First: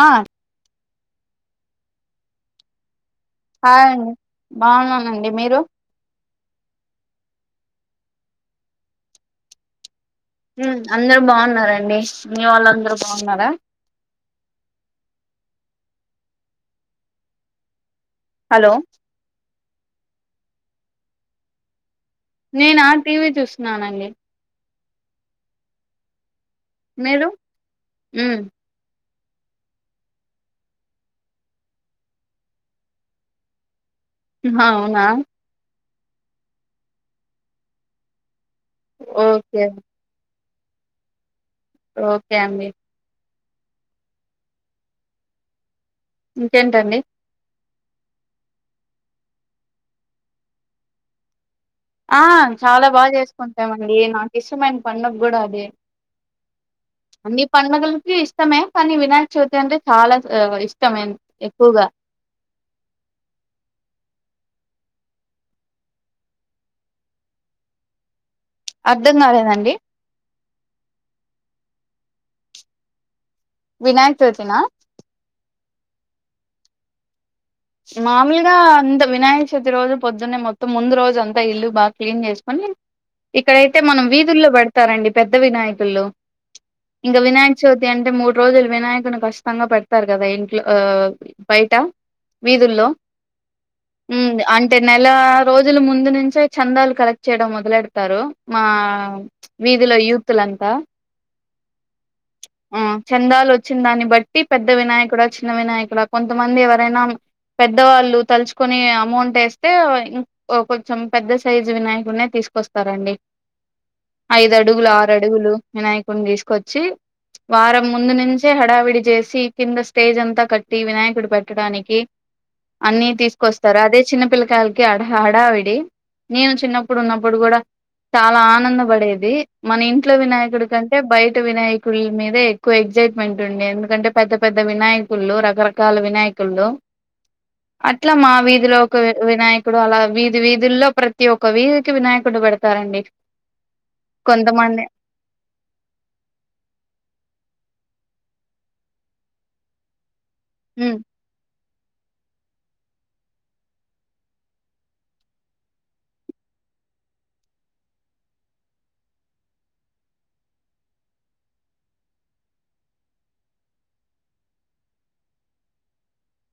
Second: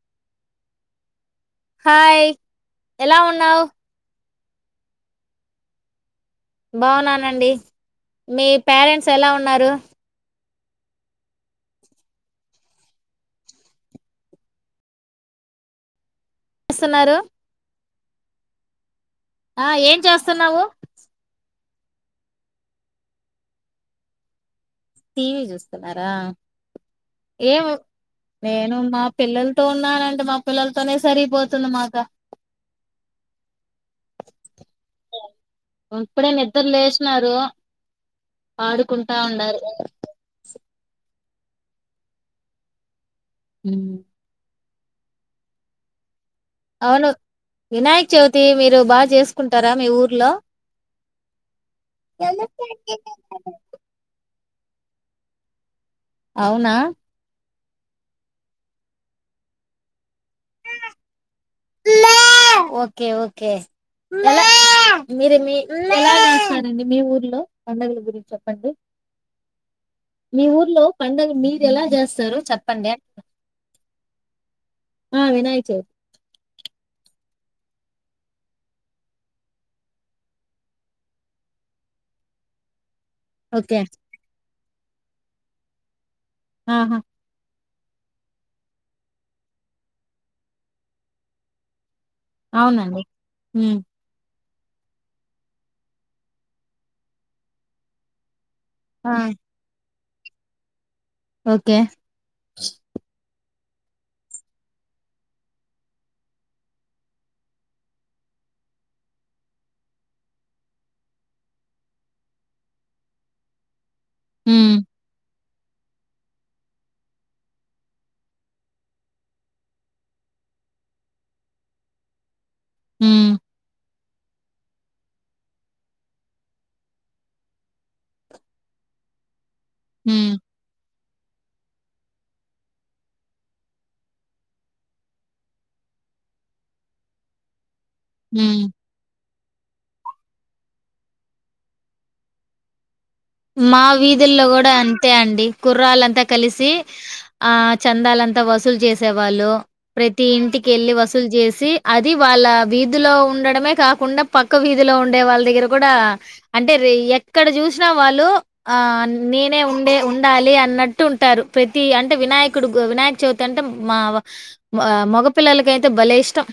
ఆ హాయ్ ఎలా ఉన్నావ్ బావున్నానండి మీరు బావున్నానండి మీ పేరెంట్స్ ఎలా ఉన్నారు హ్మ్అందరు బావున్నారండి మీ వాళ్లు అందరు బావున్నారా వస్తున్నారు హలో ఆ ఏం చేస్తున్నావు నేనా టీవీ చూస్తున్నానండి టీవీ చూస్తున్నారా మీరు ఏం ఉమ్ నేను మా పిల్లలతో ఉన్నానండి మా పిల్లలతోనే సరిపోతుంది మాక అవునా ఇప్పుడే నిద్ర లేసినారు ఆడుకుంటా ఉండారు ఓకే ఓకే అండీ మ్ ఇంకేంటండి అవును వినాయక చవితి మీరు బాగా చేసుకుంటారా మీ ఊర్లో ఆ చాలా బాగా చేసుకుంటామండి నాకు ఇష్టమైన పండుగ కూడా అదే అవునా నీ పండుగలకి ఇష్టమే కానీ వినాయక చవితి అంటే చాలా ఇష్టమే ఎక్కువగా ఓకే ఓకే ఎలా మీరు మీ ఎలా చేస్తారండి మీ ఊర్లో పండుగల గురించి చే అర్ధం కాలేదండి మీ ఊర్లో పండుగ మీరు ఎలా చేస్తారు చెప్పండి అంటున్న వినాయక చవితి నా చె మామూలుగా అంత వినాయక చవితి రోజు పొద్దున్నే మొత్తం ముందు రోజు అంతా ఇల్లు బాగా క్లీన్ చేసుకొని ఓకే ఇక్కడైతే మనం వీధుల్లో పెడతారండి పెద్ద వినాయకులు ఆహా ఇంకా వినాయ చవితి అంటే మూడు రోజులు వినాయకుని కచ్చితంగా పెడతారు కదా ఇంట్లో బయట వీధుల్లో అవునండి ఉమ్ అంట అంటే నెల రోజుల ముందు నుంచే చందాలు కలెక్ట్ చేయడం మొదలెడతారు మా ఆ వీధిలో యూతులంతా ఓకే చెందాలు వచ్చిన దాన్ని బట్టి పెద్ద వినాయకుడా చిన్న వినాయకుడా కొంతమంది ఎవరైనా పెద్దవాళ్ళు తలుచుకొని అమౌంట్ వేస్తే ఇం కొంచెం పెద్ద సైజు వినాయకుని తీసుకొస్తారండి ఐదు ఉమ్ అడుగులు ఆరు అడుగులు వినాయకుడిని తీసుకొచ్చి వారం ముందు నుంచే హడావిడి చేసి కింద స్టేజ్ అంతా కట్టి వినాయకుడు పెట్టడానికి అన్ని ఉమ్ తీసుకొస్తారు అదే చిన్న పిల్లకాయలకి ఆడా హడావిడి నేను చిన్నప్పుడు ఉన్నప్పుడు కూడా చాలా ఆనంద పడేది మన ఇంట్లో ఉమ్ వినాయకుడి కంటే అ బయట వినాయకుల మీద ఎక్కువ ఎగ్జైట్మెంట్ ఉండంది ఎందుకంటే పెద్ద పెద్ద వినాయకులు రకరకాల వినాయకులు అట్లా మా ఉమ్ వీధిలో ఒక వినాయక ఇప్పుడు అలా వీధి వీధుల్లో ప్రతి ఒక్క వీధికి వినాయకుడు పెడతారండి మా వీధుల్లో కూడా కొంతమంది అంతే అండి కుర్రాలుంతా కలిసి ఆ చందాలంతా వసూలు చేసేవాళ్ళు ప్రతి ఇంటికి వెళ్ళ హ్మ్. వసూలు చేసి అది వాళ్ళ వీధిలో ఉండడమే కాకుండా పక్క వీధిలో ఉండే వాళ్ళ దగ్గర కూడా అంటే ఎక్కడ చూసినా వాళ్ళు ఆ నేనే ఉండే ఉండాలి అన్నట్టు ఉంటారు ప్రతి అంటే వినాయకుడు వినాయక చవితి అంటే మా మగపిల్లలకయితే భలే ఇష్టం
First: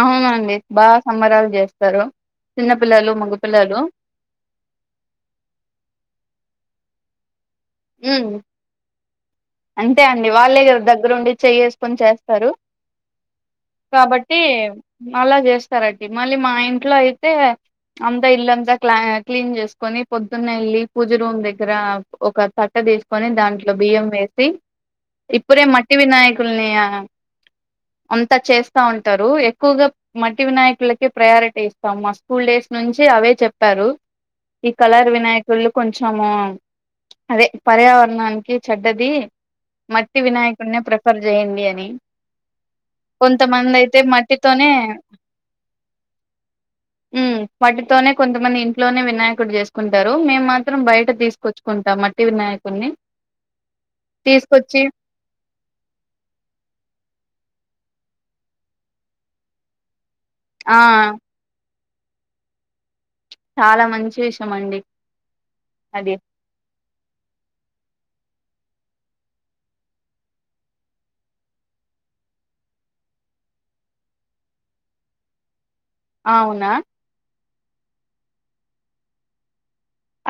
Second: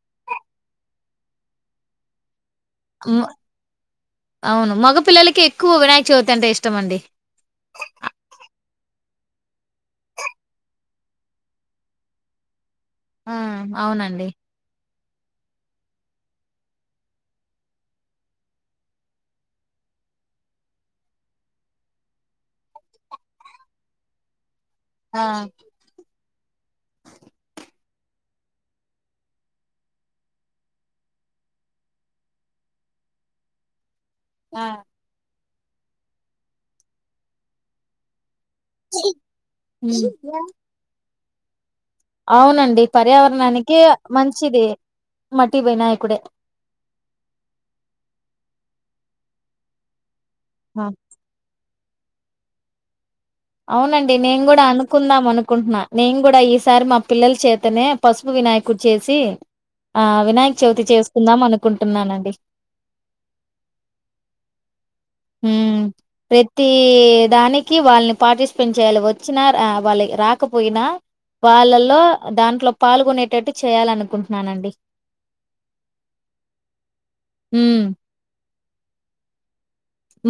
అవునండి బాగా సంబరాలు చేస్తారు చిన్నపిల్లలు మగపిల్లలు అవును మగ పిల్లలకి ఎక్కువ వినాయక చవితి అంటే ఇష్టం అండి అంతే అండి వాళ్ళే కద దగ్గరుండి చెయ్యేసుకొని చేస్తారు ఆ! అవునండి. కాబట్టి అలా చేస్తారండి మళ్ళీ మా ఇంట్లో అయితే అంతా ఇల్లంతా క్లా క్లీన్ చేసుకొని పొద్దున్నాయిల్లి పూజ రూమ్ దగ్గర ఒక తట్ట తీసుకొని దాంట్లో బియ్యం వేసి ఆ! ఇప్పుడే మట్టి వినాయక కుల్నీ అంతా చేస్తా ఉంటారు ఎక్కువగా మట్టి వినాయకులకి ప్రయారిటీ ఇస్తాము మా స్కూల్ డేస్ నుంచి అవే చెప్పారు ఆ! ఈ కళర్ వినాయకులుు కొంచము అదే పర్యావరణానికి క చెడ్డది హ్మ్. మట్టి వినాయకుడి ప్రిఫర్ చేయండి అని అవునండి కొంతమంది పర్యావరణానికి అయితే మంచిది మట్టితోనే మటి వినాయకుడే మ్మ్ మటీతోనే కొంచ మనా ఇంట్లోనే వినాయకుడు చేసుకుంటారు మేము మాత్రం ఆ బయట తీసుకొచ్చుకుంటాం మట్టి వినాయకుడిని అవునండి నేను కూడా తీసుకొచ్చి అనుకుందాం అనుకుంటున్నా నేను కూడా ఈసారి మా పిల్లలు చేత అతనే పసుపు వినాయకుడు చేసి ఆ వినాయక్ ఆ చవితి చేసుకుందాం అనుకుంటు టున్నాను అండి చాలా మంచి విషయం అండి హ్మ్ అది ప్రతి ఈ దానికి వాళ్ళని పార్టిసిపేంట్ చేయాలి వచ్చినా వాళ్ళ రాకపోయినా వాళ్ళలో దాంట్లో పాల్గొనేటట్టు చేయాలనుకుంటున్నానండి అవునా మ్మ్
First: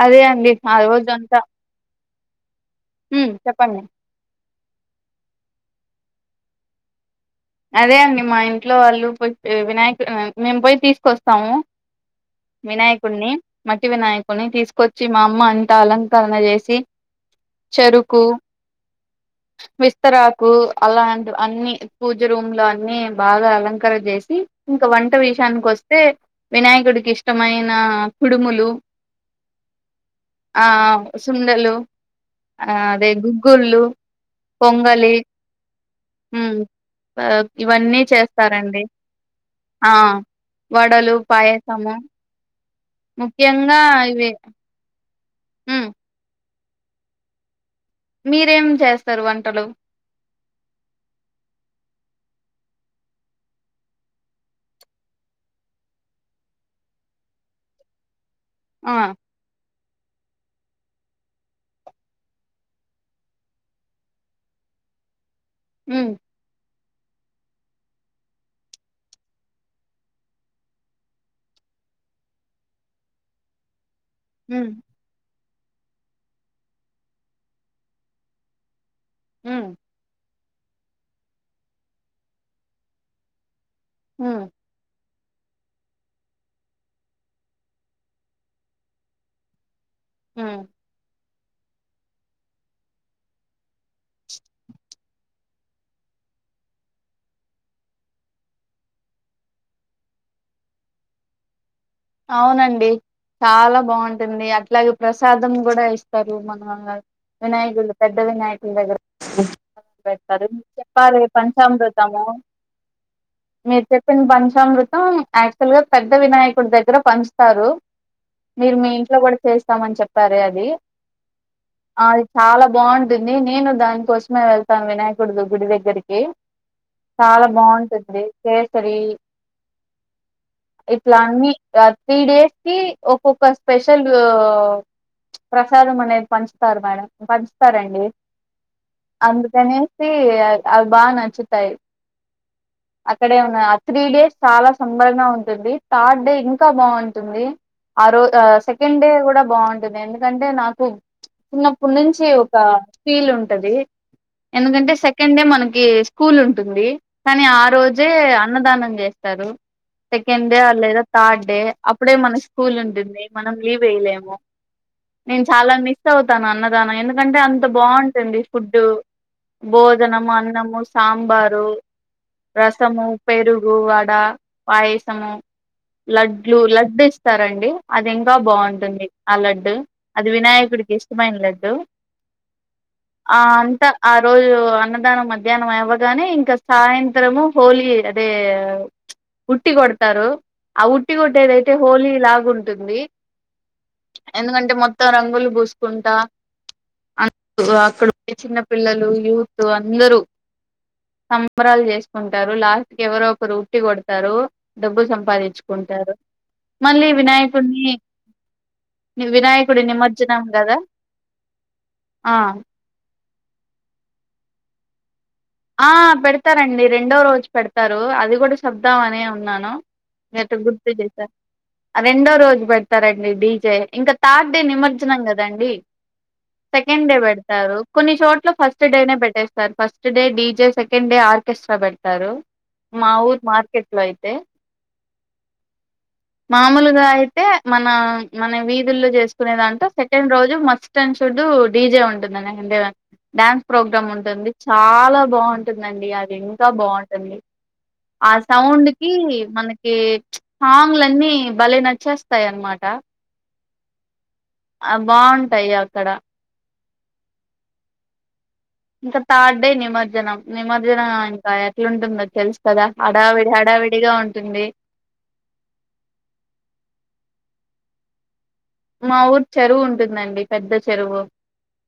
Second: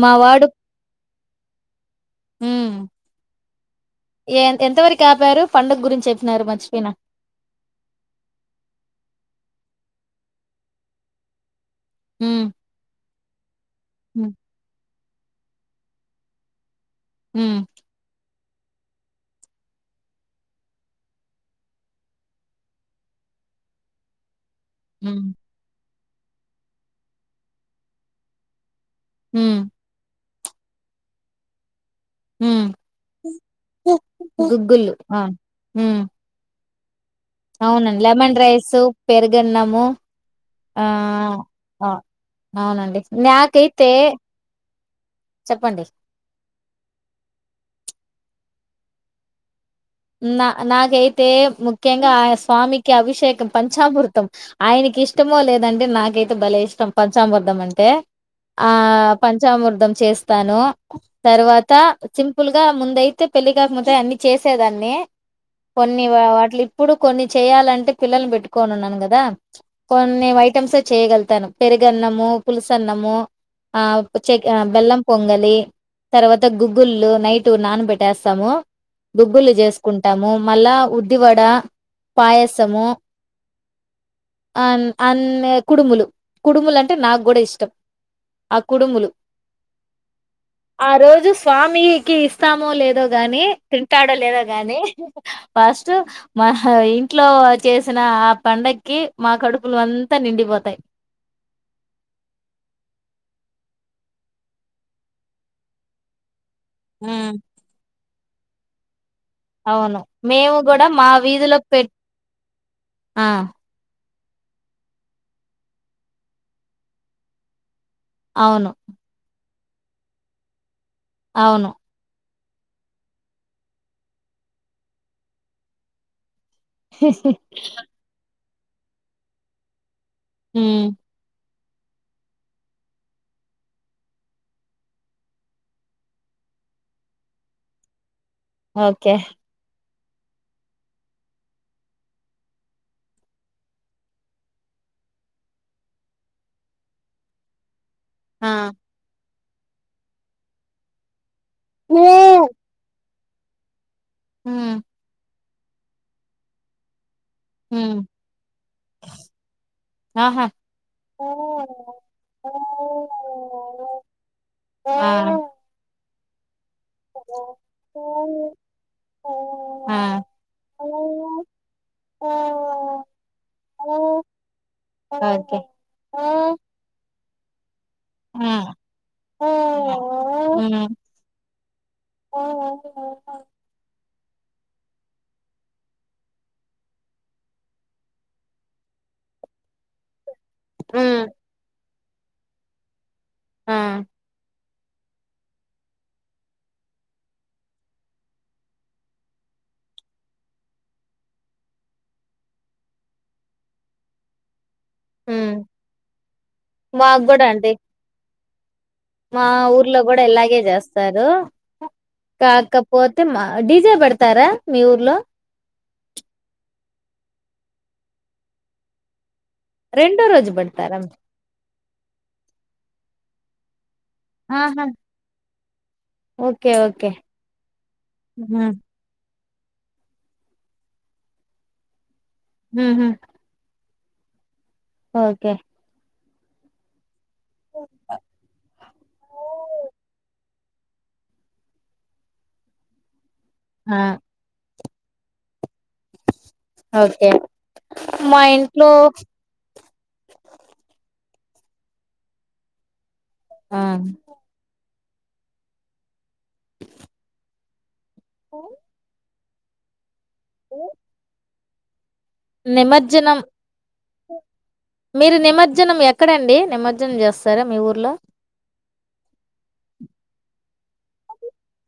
అదే వాడు అండి ఆ రోజంతా మ్మ్ ఎంతవరకు ఆపారు పండుగ గురించి చెప్పినారు మర్చిపోయిన అదే అండి మా ఇంట్లో వాళ్ళు పో వినాయక మేము పోయి తీసుకొస్తాము హ్మ్ వినాయకుడిని మట్టి హ్మ్ వినాయకుడిని తీసుకొచ్చి చి మా అమ్మ అంతా అలంకరణ చేసి హ్మ్ చెరుకు విస్తరాకు అలాంటి అన్ని పూజ రూమ్ లో అన్ని బాగా అలంకర చేసి ఇంకా వంట హ్మ్ విషయానికి వస స్తే వినాయకుడికి ఇష్టమైన కుడుములు హ్మ్ ఆ సుందలు హ్మ్ ఆ అదే గుగ్గుళ్ళు గుగ్గులు పొంగలి ఆ హ్మ్ ఇవన్నీ అవునండి లెమన్ రైస్ చేస్తారండి పెరుగన్నము ఆ ఆ వడలు ఆ పాయసము అవునండి ముఖ్యంగా నాకైతే ఇవి చెప్పండి ఉమ్ మీరేం చేస్తారు వంటలు నా నాకైతే ముఖ్యంగా ఆన స్వామికి అభిషేకం పంచామృతం ఆయనకి నాకు ఇష్టమో లేదండి నాకైతే భలే ఇష్టం పంచామృధం అంటే ఆ పంచామృతం చేస్తాను తర్వాత సింపుల్ గా ముందయితే పెళ్లి కాక అన్ని చేసేదండి కొన్ని ఉమ్ వాటిలు ఇప్పుడు కొన్ని చేయాలంటే పిల్లని పెట్టుకోనిన్నాను కదా కొన్ని ఐటమ్స్ ఎ చేయగలుగుతాను పెరి గన్నమో పలుసన్నమ ఆ చ్చ ఉమ్ బెల్లం పొంగలి తర్వాత గుగ్గుళ్లుు నైట్ నానబెట్టేస్తాము బుబ్బలు ఉమ్ చేస్త మళ్ళా ఉద్దివడ పాయసము హ్మ్ అం కుడుములు కుడుములు అంటే నాకు కూడా ఇష్టం ఆ కుడుములు ఉమ్ ఆ రోజు స్వామికి ఇస్తామో లేదో గాని తింటాడ లేద కానీ ఫస్ట్ మా ఇంట్లో చేసిన ఆ పండగాకి మాకు కడుపులు అంతా నిండిపోతాయి అవునండి చాలా బాగుంటుంది అట్లాగే ప్రసాదం కూడా ఇస్తారు మన ఉమ్ వినయకులు పెద్ద వినయకులు దగర అవును మేము కూడా మా వీధిలో పెట్ పంచామృతము ఆ ప్పన్ పంచామృతం యాక్చువల్ గా పెద్ద వినాయకుడి దగ్గర పంచుతారు అవును. మీరు మీ ఇంట్లో కూడా చేస్తామని చెప్పారే అది అవును అది చాలా బాగుంటుంది నేను దానికోసమే వెళ్తాను వినాయకుడి గుడి దగ్గరకి చాలా బాగుంటుంది కేసరి హ్మ్. ఇట్లా అన్ని త్రీ డేస్ కి ఒక్కొక్క స్పెషలు ప్రసాదం అనేది పంచుతారు మేడం పంచుతారండి ఓకే. అందుకని సి అవి బా నచ్చుతాయి అక్కడే ఉన్నా ఆ త్రీ డేస్ చాలా సంబరంగా ఉంటుంది థర్డ్ డే ఇం ఇంకా బాగుంటుంది ఆ రో సెకండ్ డే కూడా బాగుంటుంది ఎందుకంటే నాకు చిన్నప్పుడు నుంచి హ్మ్. ఒక ఫీల్ ఉంటది ఎందుకంటే సెకండ్ డే మన కి స్కూల్ ఉంటుంది కానీ ఆ హ్మ్. రోజే అన్నదానం చేస్తారు సెకండ్ ఆహా! డే లేదా ఆ! థర్డ్ డే అప్పుడే మన స్కూల్ ఉంటుంది మనం లీవ్ వేయలేము నేను చాలా మిస్ మిస్ అవుతాను అన్నదానం ఎందుకంటే అంత బాగుంటుంది ఫుడు ఆ! భోజనము అన్నము సాంబారు రసము పెరుగు వడ పాయసము ఓకే. హ్మ్. లడ్లు లడ్డు ఇస్తారండి అది ఇంకా బాగుంటుంది ఆ లడ్డు అది వినాయకుడికి హ్మ్. ఇష్టమైన లడ్డు ఆ అంత ఆ రోజు అన్నదానం మధ్యాహ్నం అవ్వగానే ఇంకా సాయంత్రము హోలీ అదే ఉట్టి కొడతారు ఆ ఉట్టి హ్మ్. కొట్టేదైతే హోలీ లాగా ఉంటుంది ఆ ఎందుకంటే మొత్తం రంగులు పూసుకుంటా అ అక్కడ చిన్న పిల్లలు యూత్ అందరూ సంబరాలు చేసుకుంటారు లాస్ట్ కి ఎవరో ఒకరు ఉట్టి కొడతారు డబ్బు హ్మ్. సంపాదించుకుంటారు మళ్ళీ మాకు గూడా అండి. వినాయకుడిని మా వినాయకుడి ఊర్లో కూడా నిమజ్జనం ఇలాగే కదా చేస్తారు ఆ కాకపో తి మా డీజే పెడతారా మీ ఊర్లో ఆ పెడతారండి రెండో రోజు పెడతారు అది కూడా శబ్దమాని ఉన్నా ను రెండో రోజు ఎట్టో గుర్తు పెడతారా చేశారు రెండో రోజు పెడతారండి డీజే ఇంకా థార్డ్ డే ఆహా నిమర్జనం కదండీ ఓకే సెకండ్ ఓకే డే పెడతారు కొన్ని చోట్ల హుహు. ఫస్ట్ డేనే పెట్టేస్ sir first day DJ second day orchestra పెడతారు హుహు. మా ఊర్ మార్కె అట్ల అయితే ఓకే మామూలుగా అయితే మన మన వీధుల్లో చేసుకునే దాంటో సెకండ్ రోజు మస్త్ మస్ట్ అండ్ షుడ్ డీజే ఉంటుంది [unintelligible] డాన్స్ ఆ ప్రోగ్రామ్ ఉంటుంది చాలా బాగుం టుందండి అది ఇంకా ఓకే బాగుంటుంది ఆ మా సౌండ్ ఇంట్లో కి మన కి హంగ్లన్నీ భలే నచ్చేస్తాయి అనమాట ఆ ఆ బాగుంటాయి అక్కడ అ ఇంకా థార్డ్ నిమర్జనం నిమర్జనం ఇంకా ఎట్లా ఉంటుంది తెలుసు కదా నిమజ్జనం హడావిడి హడావిడిగా ఉంటుంది మీరు నిమర్జనం ఎక్కడండి నిమర్జనం చేస్తారా మీ ఊర్లో మా ఊరి చెరువు ఉంటుందండి పెద్ద చెరువు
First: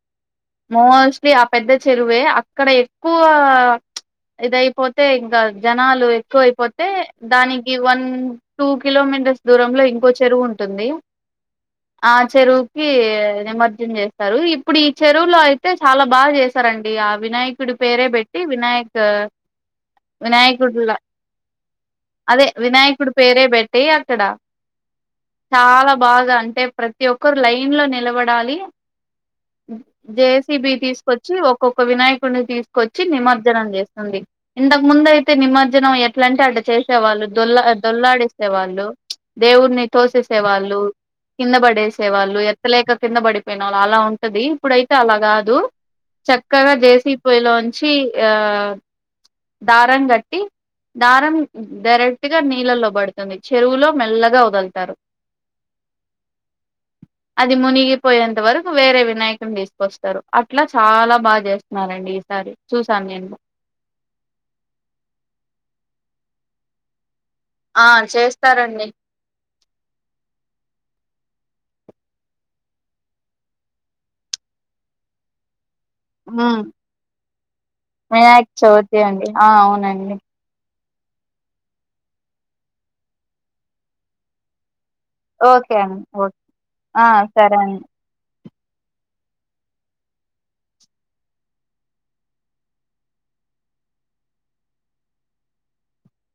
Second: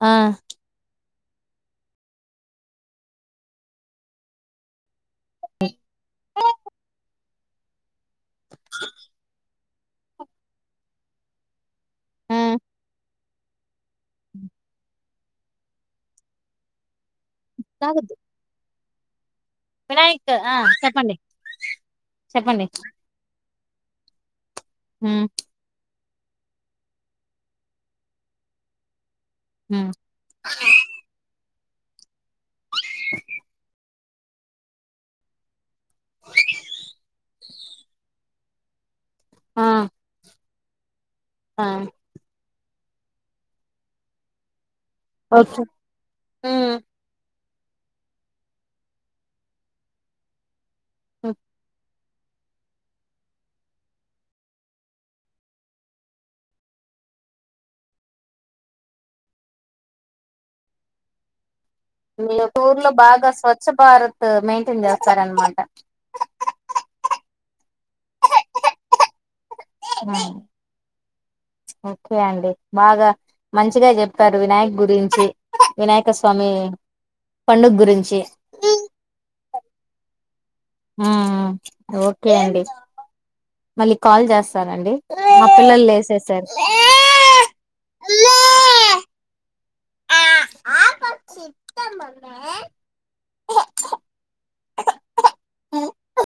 ఆ మోస్ [unintelligible] ఆ పెద్ద చెరువే అక్కడ ఎక్కువ ఇదయిపోతే ఇంకా జనాలు ఎక్కువ అయిపోతే దానికి వన్ టూ కిలోమీటర్స్ దూరంలో ఇంకో చెరువు ఉంటుంది ఆ చెరువుకి నిమర్జనం చేస్తారు ఇప్పుడు ఇ చెరువులో అయితే చాలా బాగా చేశారండి ఆ వినాయకుడి పేరే తాగొద్దు పెట్టి వినాయక్ వినాయక్ ఆ వినాయకుడుల్లా చెప్పండి అదే చెప్పండి వినయకుడి పేరే పె ట్టి అక్కడ హ్మ్. చాలా బాగా అంటే ప్రతి ఒక్కరు లైన్ లో నిలబడాలి హ్మ్. జేసీబి తీసుకొచ్చి ఒక్ ఒకొక్క వినాయకుడిని తీసుకొచ్చి నిమజ్జనం చేస్తుంది, ఇంతకు ముందు అయితే నిమజ్జనం ఎట్లంటే అట్లా జ చేసేవాళ్ళు దొల్లా దొల్లాడిస్తే వాళ్ళు ఆ దేవుడిని తోసేసేవాళ్ళు కింద ఆ పడేసే వాళ్ళు ఎత్ ఎత్తలేక కింద పడిపోయిన వాళ్ళు అలా ఉంటది. ఇప్పుడైతే అలా కాదు ఓకే చక్కగా హ్మ్. జేసిపి పోయిలో నుంచ్ చి ఆ దారం కట్టి దారం డైరెక్ట్ ట్గా నీళ్ళల్లోబడుతుంది చెరువులో మెల్లగా వదలుతారు. [inaudible] అది మునిగిపోయేంత వరకు వేరే వినాయకున్ని తీసుకొస్తారు అట్లా చాలా బాగా చేస్త్ మీలో టూర్ లో బాగా స్వచ్ఛ భారత్ మెయింటైన్ చేస్తారనమాట. ఆ చేస్తారండి ఓకే అండి బాగా మంచిగా చెప్పారు వినాయక్ గురించి. వినాయక స్వామి ఉమ్, పండుగ గురించి వినాయక చవితి అండి ఆ అవునండి ఉమ్ ఓకే అండి మళ్ళీ కాల్ చేస్తారండి ఓకే అండి ఓకే ఆ సరే అన్ [inaudible] [inaudible]